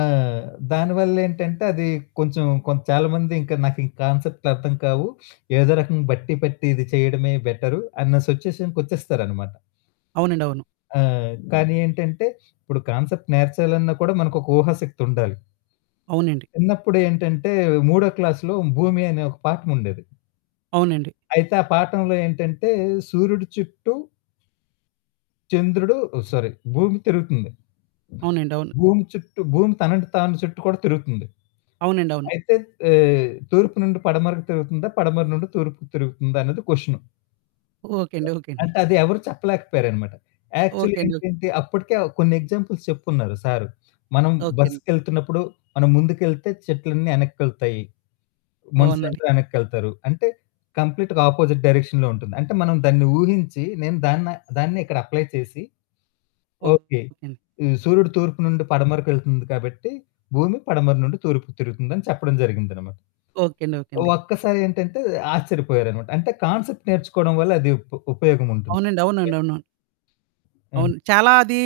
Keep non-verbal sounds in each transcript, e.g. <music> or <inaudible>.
ఆ! దానివళ్ళేంటంటే అది కొంచెం కొ చాలా మంది ఇంక నాకీ కాన్సెప్ అర్థం కావు. <sniffs> ఏదో రకంగా బట్టి పట్టి ఇది చేయడమే బెటరు అన్న సిచ్యుయేషన్‌కొచ్చేస్తారనమాట. అవునండి. అవును. ఆ! కానీ ఏంటంటే ఇప్పుడు కాన్సెప్ట్ నేర్చాలన్న కూడా మనకొక ఊహాశక్తి ఉండాలి. అవునండి. చిన్నప్పుడేంటంటే 3 క్లాస్‌లో భూమి అనే ఒక పాఠంముండేది. అవునండి. అయితే ఆ పాఠంలో ఏంటంటే సూర్యుడి చుట్టూ... చంద్రుడు ఆ సారీ భూమి తిరుగుతుంది. అవునండి. అవును. భూమి చుట్టూ భూమి తనని తాను చుట్టూ కూడా తిరుగుతుంది. అవునండి. అవును. అయితే ఆహ్, తూర్పు నుండి పడమరకు తిరుగుతుందా? పడమర నుండి తూర్పుకు తిరుగుతుందా? అనేది క్వెషను. ఓకే అండి. ఓకే అండి. అంటే అది ఎవరు చెప్పలేకపోయారన్నమాట. Actually okay. అండి. ఓ ఏంటంటే అప్పటికే ఆ కొన్ని ఎగ్జాంపుల్స్ చెప్పుకున్నారు సారు. మనం ఓకే అండి. బస్సుకెళ్తున్నప్పుడు మనం ముందుకెళ్తే చెట్లన్నీ ఎనక్కెళ్తాయి. అవునండి. మనుషులందరూ ఎనక్కెళ్తారు. అంటే కంప్లీట్‌గా ఆపోజిట్ డైరెక్షన్‌లో ఉంటుంది. అంటే మనం దాన్ని ఊహించి నేను దాన్న దాన్నిక్కడ అప్లై చేసి ఓకే. ఓకే అండి. ఈ సూర్యుడు తూర్పు నుండి పడమరకెళ్తుంది కాబట్టి, భూమి పడమర నుండి తూర్పుకు తిరుగుతుందని చెప్పడం జరిగిందన్నమాట. ఓకే. అండి ఓకే అండి. ఒక్కసారి ఏంటంటే ఆశ్చర్యపోయారన్నమాట అంటే కాన్సెప్ట్ నేర్చుకోడం వల్ల అది ఉప ఉపయోగముంటుంది. అవునండి. అవునండి. యాహ్! అవునవును. హ్మ్. అవును. చాలా అది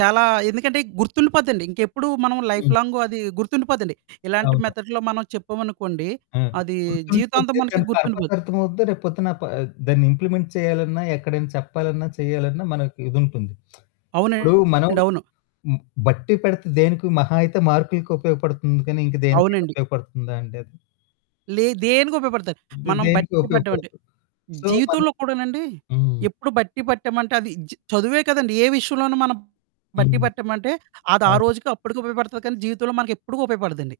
చాలా ఎందుకంటే గుర్తుండిపోద్దండి. ఇంకెప్పుడు మనం హ్మ్. లైఫ్‌లాంగు అది గుర్తుండిపోద్దండి. ఇలాంటి అవును. మెథడ్‌లో మనం చెప్పామనుకోండి. ఆ! అది జీవితాంతం గుర్తుండిపోతే మనకి దాని గుర్తుండిపో పర్పస్ అర్థం అవుద్ది. రేపు పొద్దున ఆ ప దాన్ని ఇంప్లిమెంట్ చేయాలన్నా, ఎక్కడైనా చెప్పాలన్నా, చెయ్యాలన్నా, మనకు ఇదుంటుంది. <smacks lips> ఇప్పుడు అవునండి. మనం అవును. హ్మ్, బట్టీ పెడితే దేనికి మహా అయితే మార్కు‌లకి ఉపయోగపడుతుంది గానీ ఇంకా దేనికైనా అవునండి. ఉపయోగపడుతుందా అండి అది? లే దేనికి ఉపయోగపడతది. ఇంక మనం దేనికి బట్టీ పట్టమంటే. ఉపయోగపడదు. సో, మని జీవితంలో కూడానండి హ్మ్. ఎప్పుడు బట్టీ పట్టామంటే అది చ చదువే కాదండీ ఏ విషయంలోనూ మనం బట్టీ హ్మ్. పట్టామంటే అది ఆ అవును. రోజుకి అప్పటికి ఉపయోగపడతది కానీ జీవితంలో మనకెప్పుడు ఉపయోగపడదండి.